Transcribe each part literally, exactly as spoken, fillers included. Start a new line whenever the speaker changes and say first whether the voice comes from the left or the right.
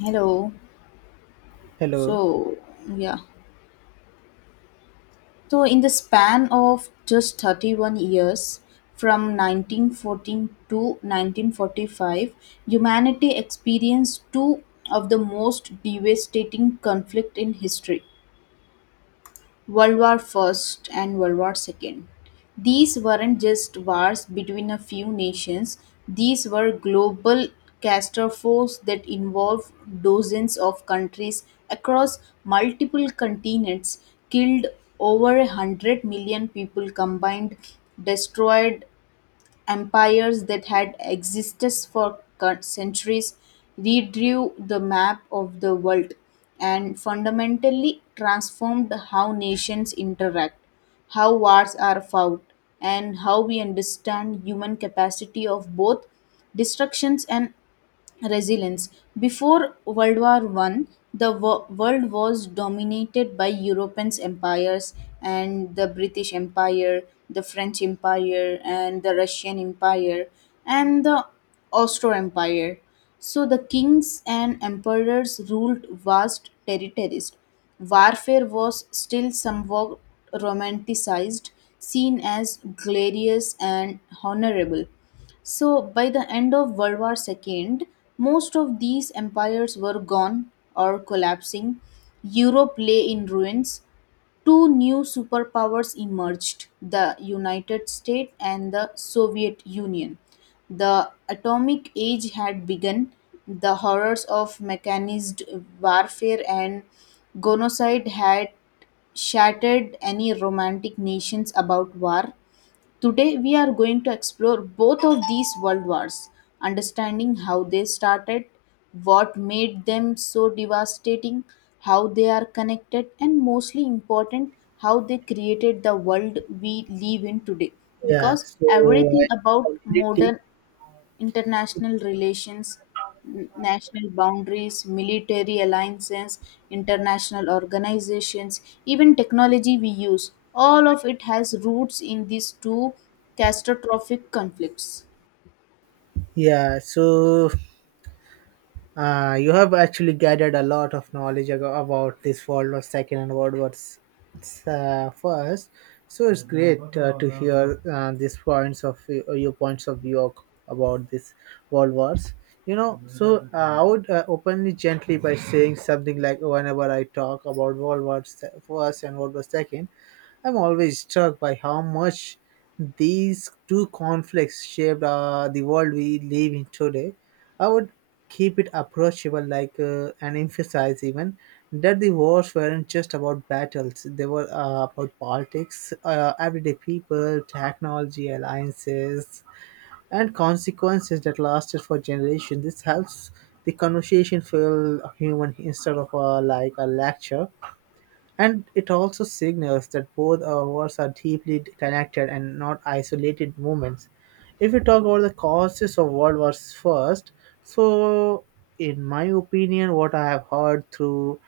left: Hello.
right: Hello.
left: So, yeah. So, in the span of just thirty-one years, from nineteen fourteen to nineteen forty-five, humanity experienced two of the most devastating conflict in history. World War First and World War Second. These weren't just wars between a few nations; these were global catastrophes that involved dozens of countries across multiple continents, killed over a hundred million people combined, destroyed empires that had existed for cur- centuries, redrew the map of the world and fundamentally transformed how nations interact, how wars are fought, and how we understand human capacity of both destructions and resilience. Before World War One, the wo- world was dominated by European empires and the British Empire, the French Empire, and the Russian Empire, and the Austro Empire. So the kings and emperors ruled vast territories. Warfare was still somewhat romanticized, seen as glorious and honorable. So, by the end of World War Two, most of these empires were gone or collapsing. Europe lay in ruins. Two new superpowers emerged, the United States and the Soviet Union. The atomic age had begun. The horrors of mechanized warfare and genocide had shattered any romantic nations about war. Today, we are going to explore both of these world wars, understanding how they started, what made them so devastating, how they are connected, and mostly important, how they created the world we live in today.
right: Yeah.
left: Because
right: So I
left: everything about
right: completely.
left: modern international relations, n- national boundaries, military alliances, international organizations, even technology we use. All of it has roots in these two catastrophic conflicts.
right: Yeah. So uh, you have actually gathered a lot of knowledge ag- about this World War Second and World War S- s- uh, First. So it's great uh, to hear uh, these points of view- uh, your points of view ac- about this World Wars. You know, so uh, I would uh, openly gently by saying something like whenever I talk about World War Se- First and World War Second. I'm always struck by how much these two conflicts shaped uh, the world we live in today. I would keep it approachable, like uh, and emphasize even that the wars weren't just about battles; they were uh, about politics, uh, everyday people, technology, alliances, and consequences that lasted for generations. This helps the conversation feel human instead of uh, like a lecture, and it also signals that both our wars are deeply connected and not isolated movements. If we talk about the causes of World Wars first, so in my opinion, what I have heard through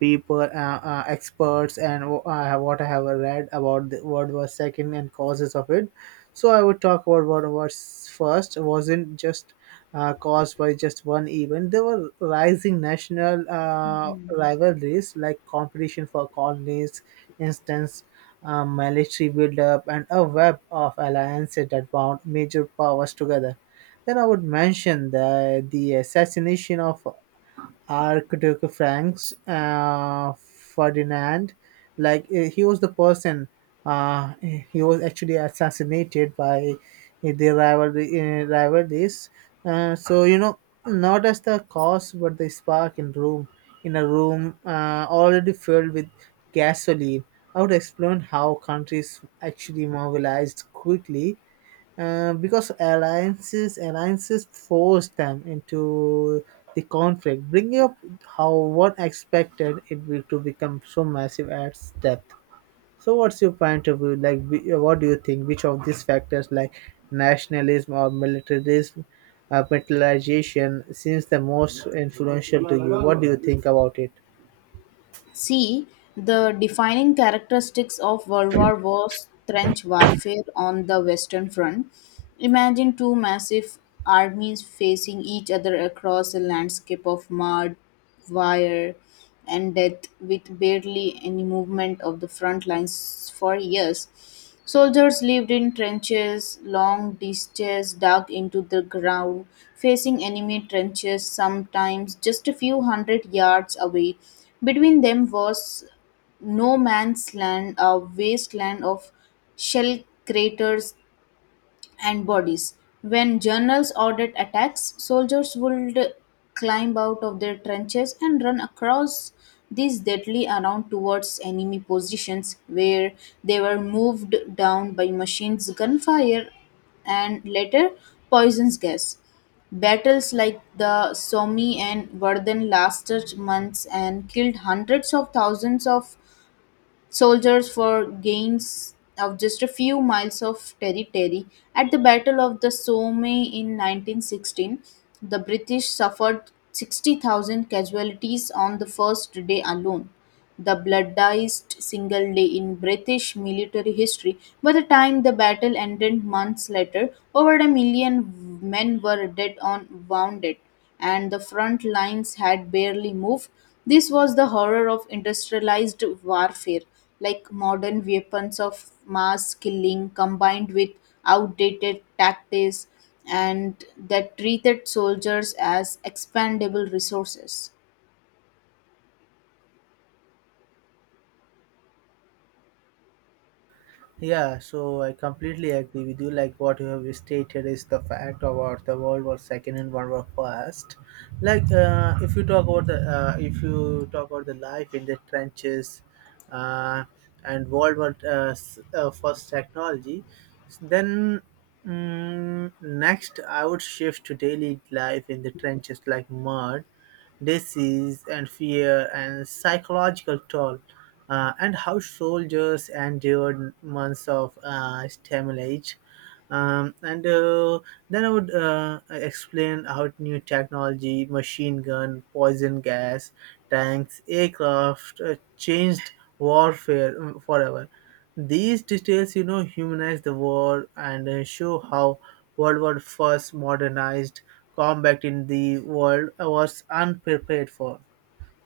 right: people, uh, uh, experts, and wh- I have- what I have read about the World War Second and causes of it. So I would talk about World War first. Wasn't just uh, caused by just one event. There were rising national uh,
left: Hmm.
right: rivalries like competition for colonies, instance, uh, military buildup, and a web of alliances that bound major powers together. Then I would mention the, the assassination of Archduke Franz uh, Ferdinand. Like eh, he was the person. Uh, he was actually assassinated by the rivalry, uh, rivalries. Uh, so you know, Not as the cause, but the spark in room in a room uh, already filled with gasoline. I would explain how countries actually mobilized quickly uh, because alliances alliances force them into the conflict, bringing up how one expected it will to become so massive at depth. So, what's your point of view? Like, wh- what do you think? Which of these factors, like nationalism or militarism, uh, militarization, seems the most influential to you? What do you think about it?
left: See, the defining characteristics of World War was trench warfare on the Western Front. Imagine two massive armies facing each other across a landscape of mud, wire, and death with barely any movement of the front lines for years. Soldiers lived in trenches, long ditches dug into the ground, facing enemy trenches sometimes just a few hundred yards away. Between them was no man's land, a wasteland of shell craters and bodies. When journals ordered attacks, soldiers would climb out of their trenches and run across these deadly around towards enemy positions where they were moved down by machines, gunfire, and later poison's gas. Battles like the Somme and Verdun lasted months and killed hundreds of thousands of soldiers for gains of just a few miles of territory. At the Battle of the Somme in nineteen sixteen, the British suffered sixty thousand casualties on the first day alone, the bloodiest single day in British military history. By the time the battle ended months later, over a million men were dead or wounded and the front lines had barely moved. This was the horror of industrialized warfare, like modern weapons of mass killing combined with outdated tactics and that treated soldiers as expendable resources.
right: Yeah, so I completely agree with you. Like what you have stated is the fact about the World War Second and World War First. Like uh, if you talk about the uh, if you talk about the life in the trenches, uh, and World War uh, s- uh, First technology, then mm, next I would shift to daily life in the trenches like mud, disease, and fear and psychological toll, uh, and how soldiers endured months of uh, stimulation. Um, and uh, Then I would uh, explain how new technology, machine gun, poison gas, tanks, aircraft uh, changed warfare um, forever. These details, you know, humanize the war and uh, show how World War One's modernized combat in the world was unprepared for.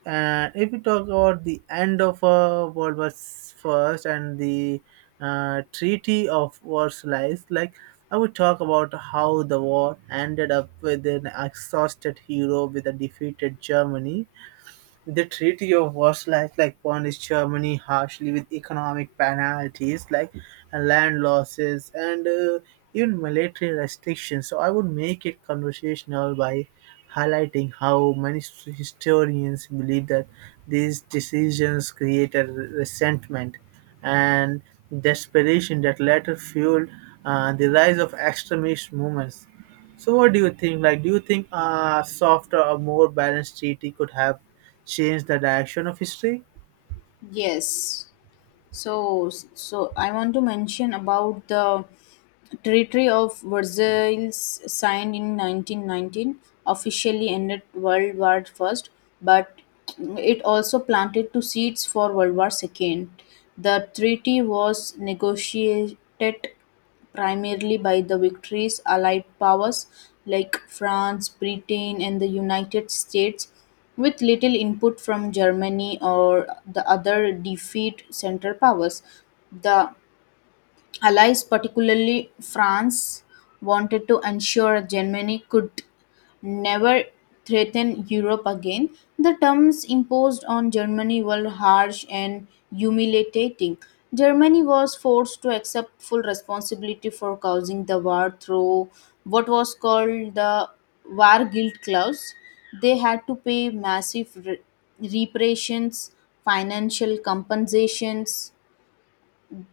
right: And if we talk about the end of uh, World War First and the uh, Treaty of Versailles, like I would talk about how the war ended up with an exhausted hero with a defeated Germany. The Treaty of Versailles like punished Germany harshly with economic penalties, like uh, land losses and uh, even military restrictions. So I would make it conversational by highlighting how many s- historians believe that these decisions created resentment and desperation that later fueled uh, the rise of extremist movements. So what do you think? Like, do you think a softer or more balanced treaty could have changed the direction of history?
left: Yes. So, so I want to mention about the Treaty of Versailles signed in nineteen nineteen officially ended World War First, but it also planted two seeds for World War Second. The treaty was negotiated primarily by the victories Allied powers like France, Britain, and the United States, with little input from Germany or the other defeat Central powers. The Allies, particularly France, wanted to ensure Germany could never threaten Europe again. The terms imposed on Germany were harsh and humiliating. Germany was forced to accept full responsibility for causing the war through what was called the War Guilt Clause. They had to pay massive re- reparations, financial compensations,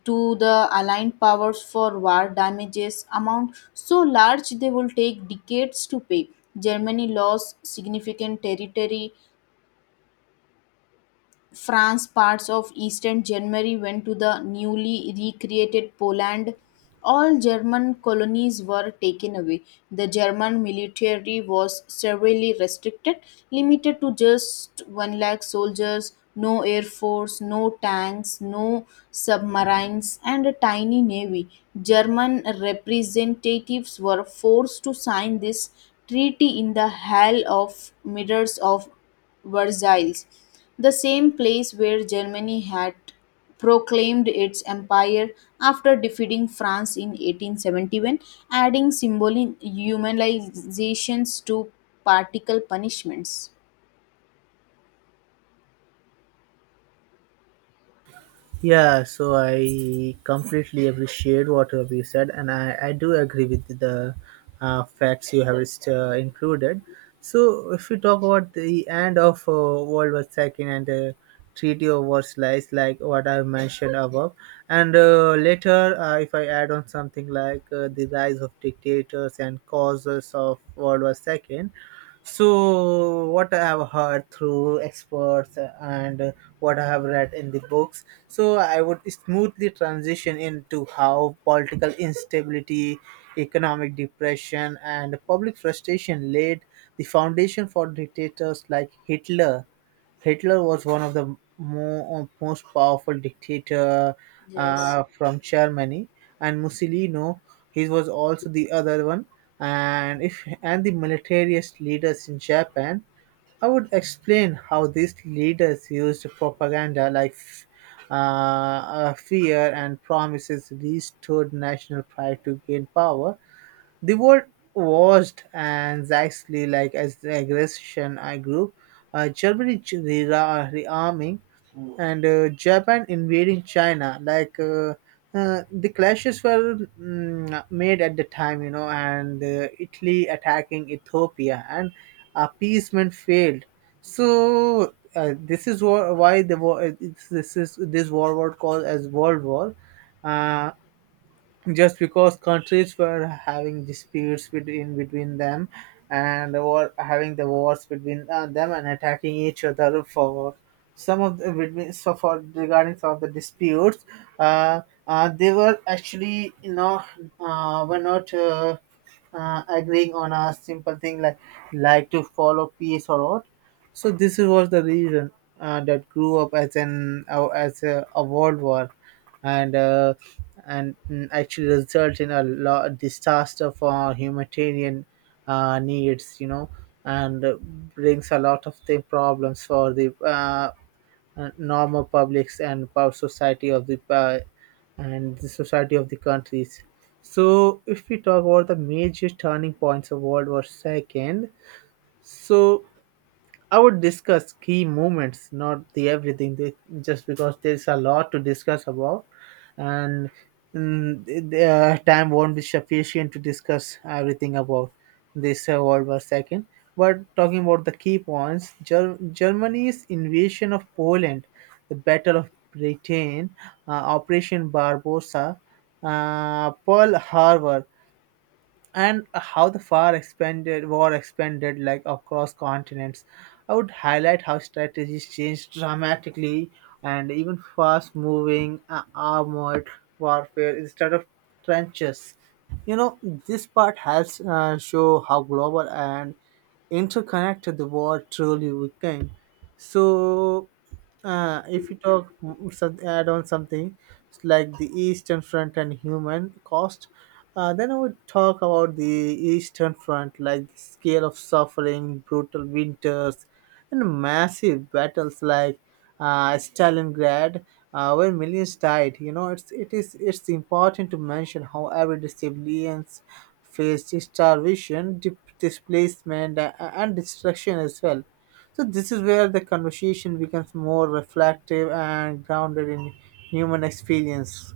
left: to the aligned powers for war damages amount so large they will take decades to pay. Germany lost significant territory, France, parts of eastern Germany went to the newly recreated Poland. All German colonies were taken away. The German military was severely restricted, limited to just one lakh soldiers, no air force, no tanks, no submarines, and a tiny navy. German representatives were forced to sign this treaty in the Hall of Mirrors of Versailles, the same place where Germany had proclaimed its empire after defeating France in eighteen seventy-one, adding symbolic humanizations to particle punishments.
right: Yeah, so I completely appreciate what you have said, and I, I do agree with the uh, facts you have uh, included. So, if we talk about the end of uh, World War Second and the Treaty of Versailles, like what I mentioned above, and uh, later, uh, if I add on something like uh, the rise of dictators and causes of World War two, so, what I have heard through experts and what I have read in the books, so I would smoothly transition into how political instability, economic depression, and public frustration laid the foundation for dictators like Hitler. Hitler was one of the mo- uh, most powerful dictator
left: Yes.
right: uh, from Germany, and Mussolini, he was also the other one, and if and the militarist leaders in Japan. I would explain how these leaders used propaganda like uh, uh, fear and promises restored national pride to gain power. The word watched anxiously like as the aggression I grew. Uh, Germany ch- re- rearming and uh, Japan invading China. Like uh, uh, the clashes were mm, made at the time, you know, and uh, Italy attacking Ethiopia, and appeasement failed. So uh, this is wha- why the war. Uh, This is this war was called as World War. Uh, just because countries were having disputes between between them and war, having the wars between uh, them and attacking each other for some of the between so for regarding some of the disputes, uh, uh, they were actually, you know, uh, were not uh, uh, agreeing on a simple thing like like to follow peace or what. So this was the reason uh, that grew up as an uh, as a, a world war, and uh, and mm, actually result in a lot disaster for humanitarian uh, needs, you know, and uh, brings a lot of the problems for the uh, uh, normal publics and power society of the uh, and the society of the countries. So if we talk about the major turning points of world war second, so I would discuss key moments, not the everything, they, just because there's a lot to discuss about, and mm, the the uh, time won't be sufficient to discuss everything about this uh, World War Second. But talking about the key points, Ger- Germany's invasion of Poland, the Battle of Britain, uh, Operation Barbossa, uh, Pearl Harbor, and how the far expanded war expanded like across continents. I would highlight how strategies changed dramatically and even fast-moving uh, armored warfare instead of trenches. You know, this part helps uh, show how global and interconnected the war truly became. So uh, if you talk mm, some, add on something it's like the Eastern Front and human cost, uh, then I would talk about the Eastern Front, like the scale of suffering, brutal winters, and massive battles like uh, Stalingrad, uh, where millions died. You know, it's it is it's important to mention how everyday civilians faced starvation, dip- displacement, uh, and destruction as well. So this is where the conversation becomes more reflective and grounded in human experience.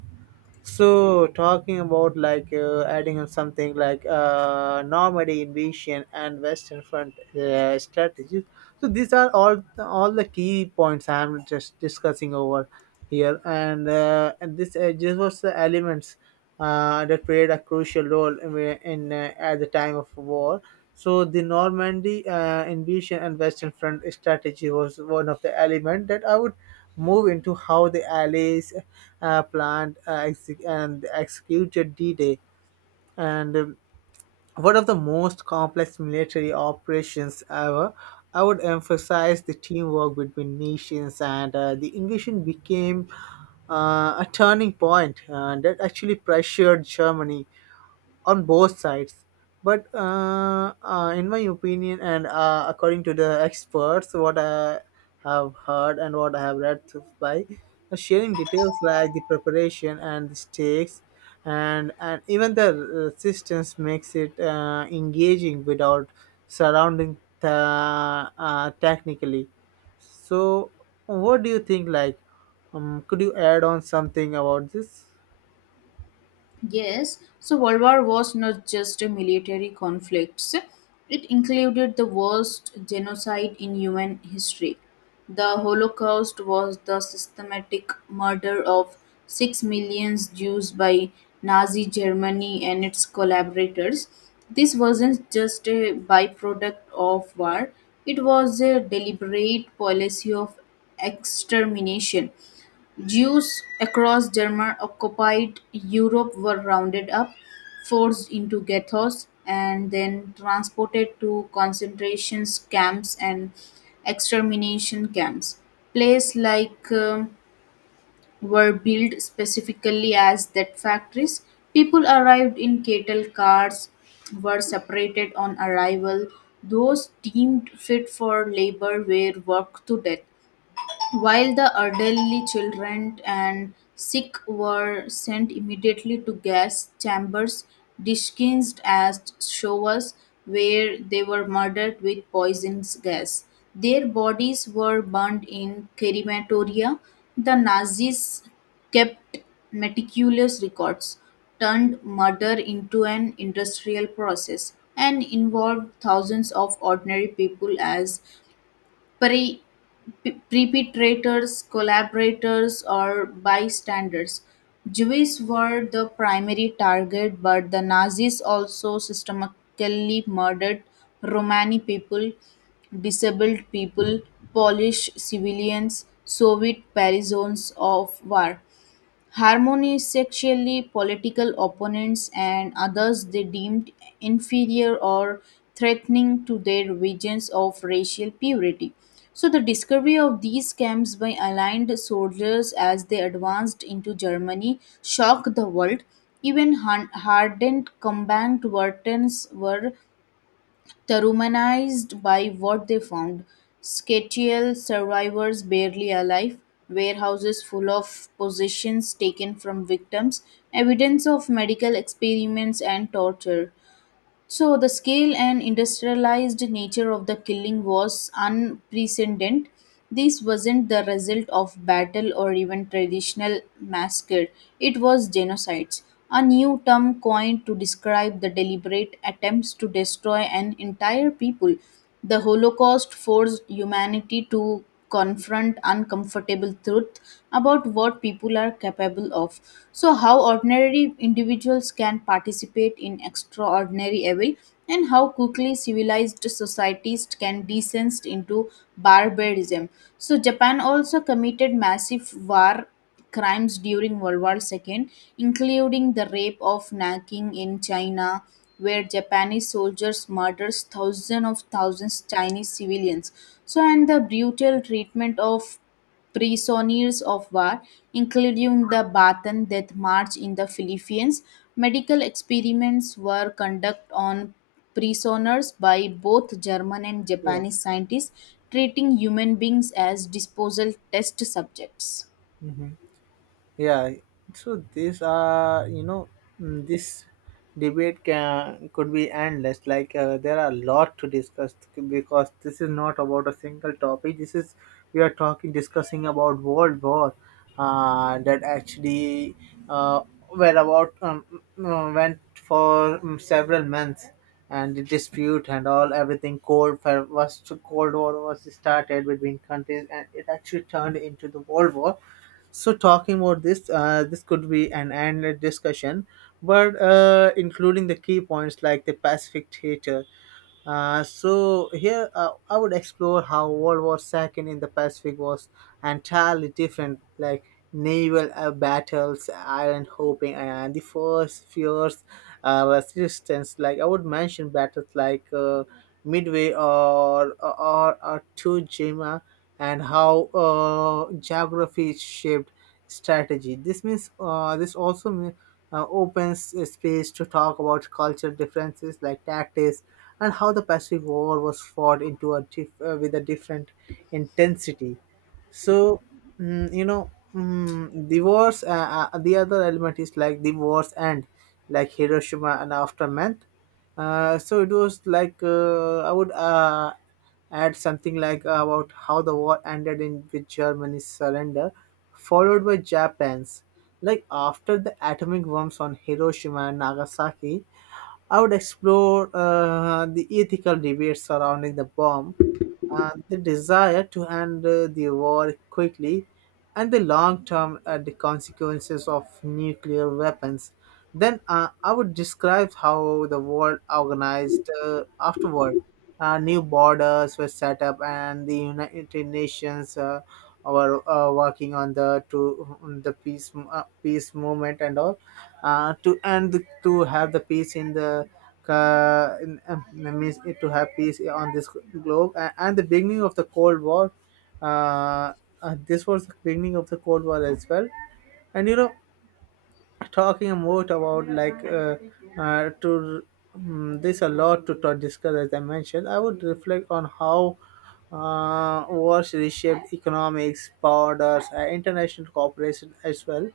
right: So talking about like uh, adding on something like uh, Normandy invasion and Western Front uh, strategies. So these are all all the key points I am just discussing over here, and uh, and this uh, this was the elements uh, that played a crucial role in, in uh, at the time of war. So the Normandy uh, invasion and Western Front strategy was one of the element that I would move into how the allies uh, planned uh, exec- and executed D-Day. And um, one of the most complex military operations ever. I would emphasize the teamwork between nations, and uh, the invasion became uh, a turning point uh, that actually pressured Germany on both sides. But uh, uh, in my opinion and uh, according to the experts, what I have heard and what I have read through, by uh, sharing details like the preparation and the stakes, and and even the resistance makes it uh, engaging without surrounding the uh, technically. So what do you think? Like, um, could you add on something about this?
left: Yes, so World War was not just a military conflict. It included the worst genocide in human history. The Holocaust was the systematic murder of six million Jews by Nazi Germany and its collaborators. This wasn't just a byproduct of war, it was a deliberate policy of extermination. Jews across German occupied Europe were rounded up, forced into ghettos, and then transported to concentration camps and extermination camps. Places like um, were built specifically as that factories. People arrived in cattle cars, were separated on arrival. Those deemed fit for labor were worked to death. While the elderly children and sick were sent immediately to gas chambers disguised as showers where they were murdered with poisonous gas. Their bodies were burned in crematoria. The Nazis kept meticulous records, turned murder into an industrial process, and involved thousands of ordinary people as prey p- perpetrators, collaborators, or bystanders. Jews were the primary target, but the Nazis also systematically murdered Romani people, disabled people, Polish civilians, Soviet prisoners of war. Harmony sexually political opponents and others they deemed inferior or threatening to their visions of racial purity. So the discovery of these camps by aligned soldiers as they advanced into Germany shocked the world. Even han- hardened combat veterans were the by what they found, Skechial survivors barely alive, warehouses full of possessions taken from victims, evidence of medical experiments and torture. So the scale and industrialized nature of the killing was unprecedented. This wasn't the result of battle or even traditional massacre. It was genocides, a new term coined to describe the deliberate attempts to destroy an entire people. The Holocaust forced humanity to confront uncomfortable truth about what people are capable of, so how ordinary individuals can participate in extraordinary way and how quickly civilized societies can descend into barbarism. So Japan also committed massive war crimes during World War Two, including the rape of Nanking in China, where Japanese soldiers murdered thousands of thousands Chinese civilians. So, and the brutal treatment of prisoners of war, including the Bataan Death March in the Philippines. Medical experiments were conducted on prisoners by both German and
right: Yes.
left: Japanese scientists, treating human beings as disposal test subjects.
right: Mhm. Yeah, so these are, you know, mm, this debate can could be endless. Like uh, there are a lot to discuss, because this is not about a single topic. This is, we are talking discussing about world war uh, that actually uh, were about um, mm, uh, went for um, several months, and the dispute and all everything. Cold War was cold war was started between countries and it actually turned into the world war. So talking about this, uh, this could be an endless discussion, but uh, including the key points like the Pacific Theater. Uh, so here uh, I would explore how World War Second in the Pacific was entirely different, like naval uh, battles, island hopping, and the first fierce uh, resistance. Like I would mention battles like uh, Midway or or, or Two, and how uh, geography shaped strategy. This means uh, this also mean, uh, opens a space to talk about culture differences like tactics, and how the Pacific War was fought into a diff- uh, with a different intensity. So mm, you know mm, the wars. Uh, uh, the other element is like the wars end, like Hiroshima and aftermath. Uh, so it was like uh, I would uh, add something like about how the war ended in with Germany's surrender, followed by Japan's. Like after the atomic bombs on Hiroshima and Nagasaki, I would explore uh, the ethical debates surrounding the bomb, uh, the desire to end uh, the war quickly, and the long term uh, the consequences of nuclear weapons. Then uh, I would describe how the world organized uh, afterward. Uh, new borders were set up, and the United Nations uh, were uh, working on the to the peace, uh, peace movement and all, uh, to and to have the peace in the uh, in, um, means to have peace on this globe, and, and the beginning of the cold war. uh, uh, this was the beginning of the cold war as well, and you know talking more about like, uh, uh, to mm this a lot to, to discuss. As I mentioned, I would reflect on how uh, wars reshaped economics, borders, uh, international cooperation as well.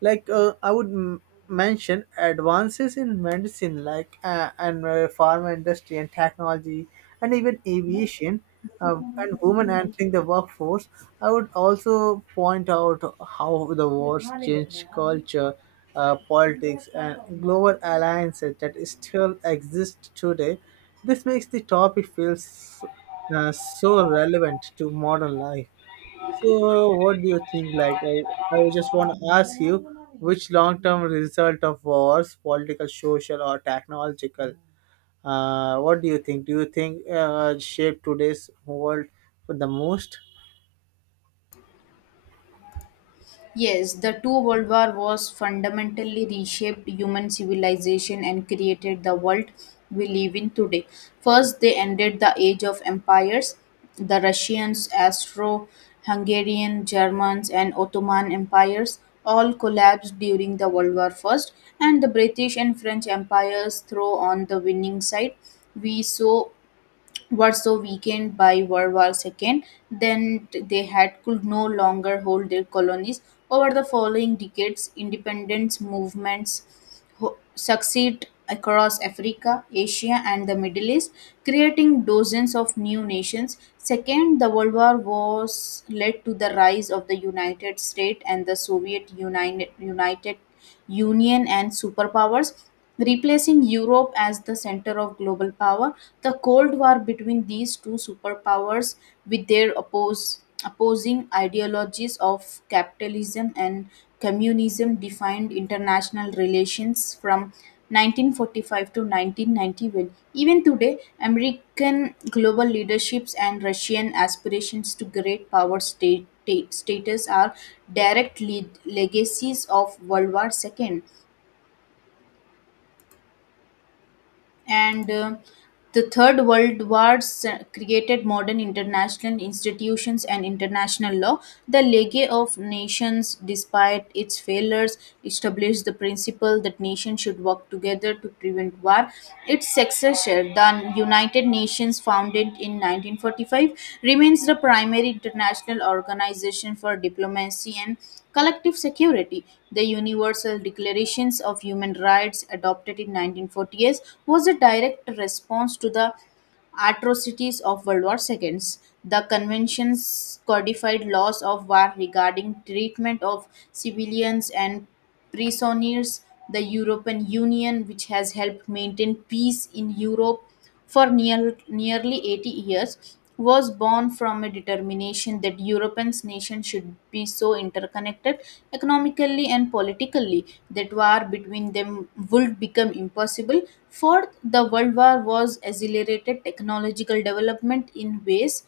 right: Like uh, I would m- mention advances in medicine, like, uh, and uh, pharma industry and technology, and even aviation, uh, and women entering the workforce. I would also point out how the wars changed culture, uh, politics, and global alliances that still exist today. This makes the topic feel s- uh, so relevant to modern life. So, what do you think? Like, I, I just want to ask you, which long term result of wars, political, social, or technological? Uh, what do you think? Do you think uh, shape today's world for the most?
left: Yes, the two world war was fundamentally reshaped human civilization and created the world we live in today. First, they ended the age of empires. The Russians, Austro-Hungarian, Germans, and Ottoman empires all collapsed during the World War First, and the British and French empires throw on the winning side. We saw was so weakened by World War Two that they had could no longer hold their colonies. Over the following decades, independence movements ho- succeed across Africa, Asia, and the Middle East, creating dozens of new nations. Second, the World War was led to the rise of the United States and the Soviet United, United Union and superpowers. Replacing Europe as the center of global power, the Cold War between these two superpowers, with their oppose, opposing ideologies of capitalism and communism, defined international relations from nineteen forty-five to nineteen ninety-one. Even today, American global leaderships and Russian aspirations to great power state, status are direct lead, legacies of World War Two. and uh, the third world wars uh, created modern international institutions and international law. The League of Nations, despite its failures, established the principle that nations should work together to prevent war. Its successor, the United Nations, founded in nineteen forty-five, remains the primary international organization for diplomacy and collective security. The Universal Declarations of Human Rights adopted in nineteen forty-eight, was a direct response to the atrocities of World War Two. The conventions codified laws of war regarding treatment of civilians and prisoners. The European Union, which has helped maintain peace in Europe, for near, nearly eighty years was born from a determination that Europeans nations should be so interconnected economically and politically that war between them would become impossible. Fourth, the World War was accelerated technological development in ways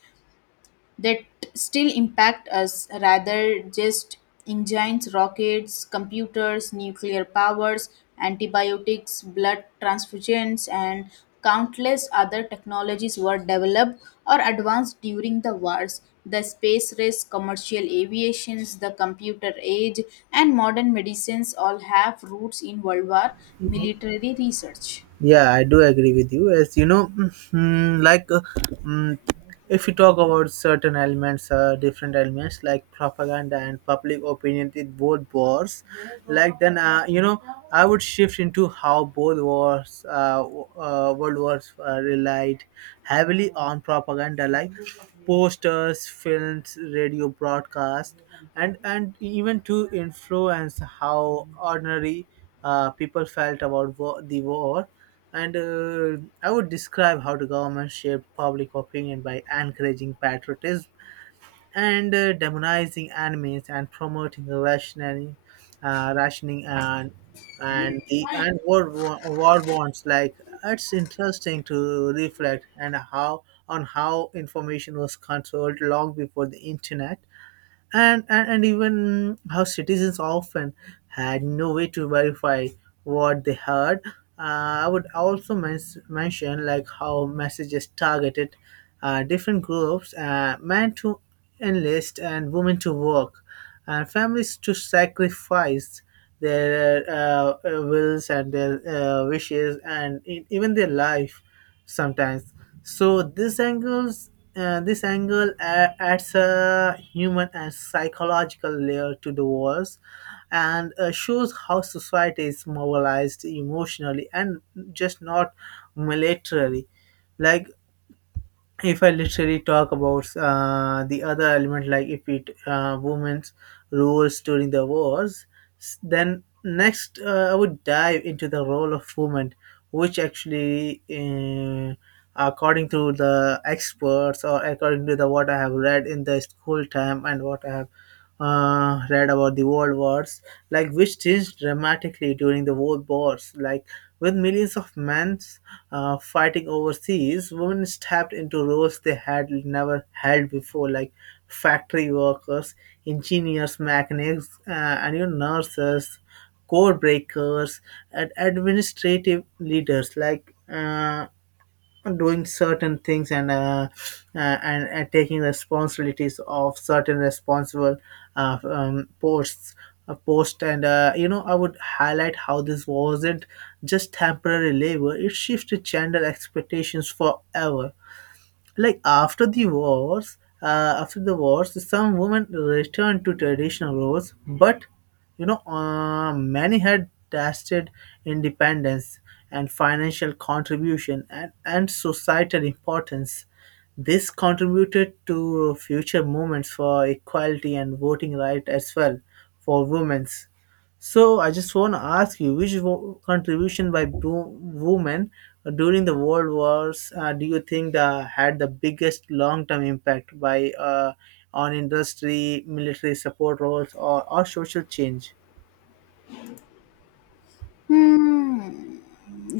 left: that still impact us rather, just engines, rockets, computers, nuclear powers, antibiotics, blood transfusions and countless other technologies were developed or advanced during the wars. The space race, commercial aviations, the computer age, and modern medicines all have roots in world war military research.
right: Yeah, I do agree with you. As you know, mm, like uh, mm, if you talk about certain elements, uh, different elements like propaganda and public opinion, it both wars. Like then, uh, you know, I would shift into how both wars, uh, w- uh, world wars, uh, relied heavily on propaganda, like posters, films, radio broadcast, and and even to influence how ordinary uh, people felt about war, the war. And uh, I would describe how the government shaped public opinion by encouraging patriotism and uh, demonizing enemies and promoting rationing, uh, rationing and and the and war wa- war bonds. Like it's interesting to reflect and how on how information was controlled long before the internet, and, and and even how citizens often had no way to verify what they heard. Uh, I would also mens- mention like how messages targeted uh, different groups, uh, men to enlist and women to work, and families to sacrifice their uh, uh, wills and their uh, wishes and e- even their life sometimes. So these angles uh, this angle a- adds a human and psychological layer to the wars and uh, shows how society is mobilized emotionally and just not militarily. Like, if I literally talk about uh, the other element, like if it uh, women's roles during the wars, s- then next uh, I would dive into the role of women, which actually, uh, according to the experts, or according to the what I have read in the school time and what I have uh, read about the world wars, like, which changed dramatically during the world wars, like with millions of men uh, fighting overseas, women stepped into roles they had never held before, like factory workers, engineers, mechanics, uh, and even nurses, code breakers, and administrative leaders. Like uh, doing certain things and, uh, uh, and, and taking responsibilities of certain responsible uh, um, posts uh, post and, uh, you know, I would highlight how this wasn't just temporary labor. It shifted gender expectations forever. Like after the wars, uh, after the wars, some women returned to traditional roles, but you know, uh, many had tested independence and financial contribution, and, and societal importance. This contributed to future movements for equality and voting right as well, for women. So I just want to ask you, which wo- contribution by bo- women during the World Wars, uh, do you think the, had the biggest long-term impact, by uh, on industry, military support roles, or, or social change?
left: Hmm.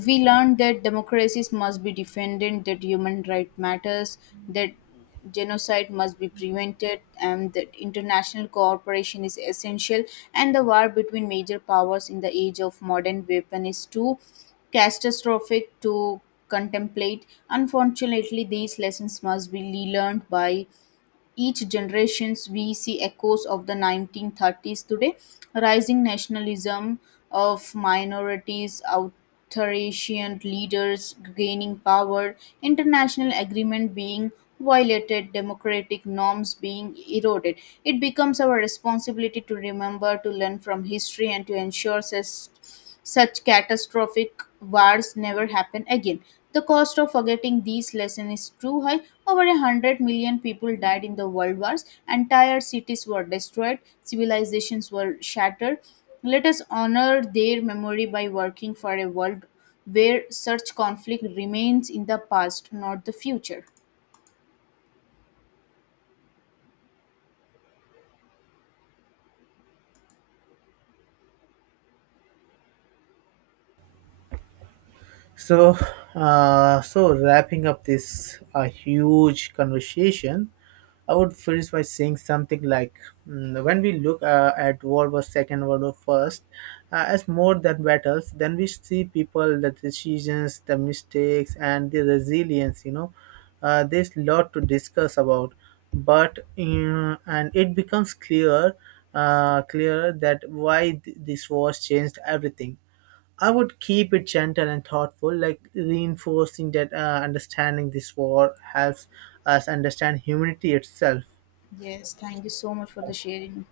left: We learned that democracies must be defended, that human right matters, that genocide must be prevented, and that international cooperation is essential. And the war between major powers in the age of modern weapon is too catastrophic to contemplate. Unfortunately, these lessons must be learned by each generations. We see echoes of the nineteen thirties today, rising nationalism of minorities, authoritarian leaders gaining power, international agreement being violated, democratic norms being eroded. It becomes our responsibility to remember, to learn from history, and to ensure sus- such catastrophic wars never happen again. The cost of forgetting these lessons is too high. Over a hundred million people died in the world wars. Entire cities were destroyed. Civilizations were shattered. Let us honor their memory by working for a world where such conflict remains in the past, not the future.
right: So, uh, so wrapping up this uh, huge conversation, I would finish by saying something like, mm, when we look uh, at World War Second, World War First, uh, as more than battles, then we see people, the decisions, the mistakes, and the resilience. You know, uh, there's a lot to discuss about, but uh, and it becomes clear, uh, clear that why th- this war changed everything. I would keep it gentle and thoughtful, like reinforcing that uh, understanding this war helps us understand humanity itself.
left: Yes, thank you so much for the sharing.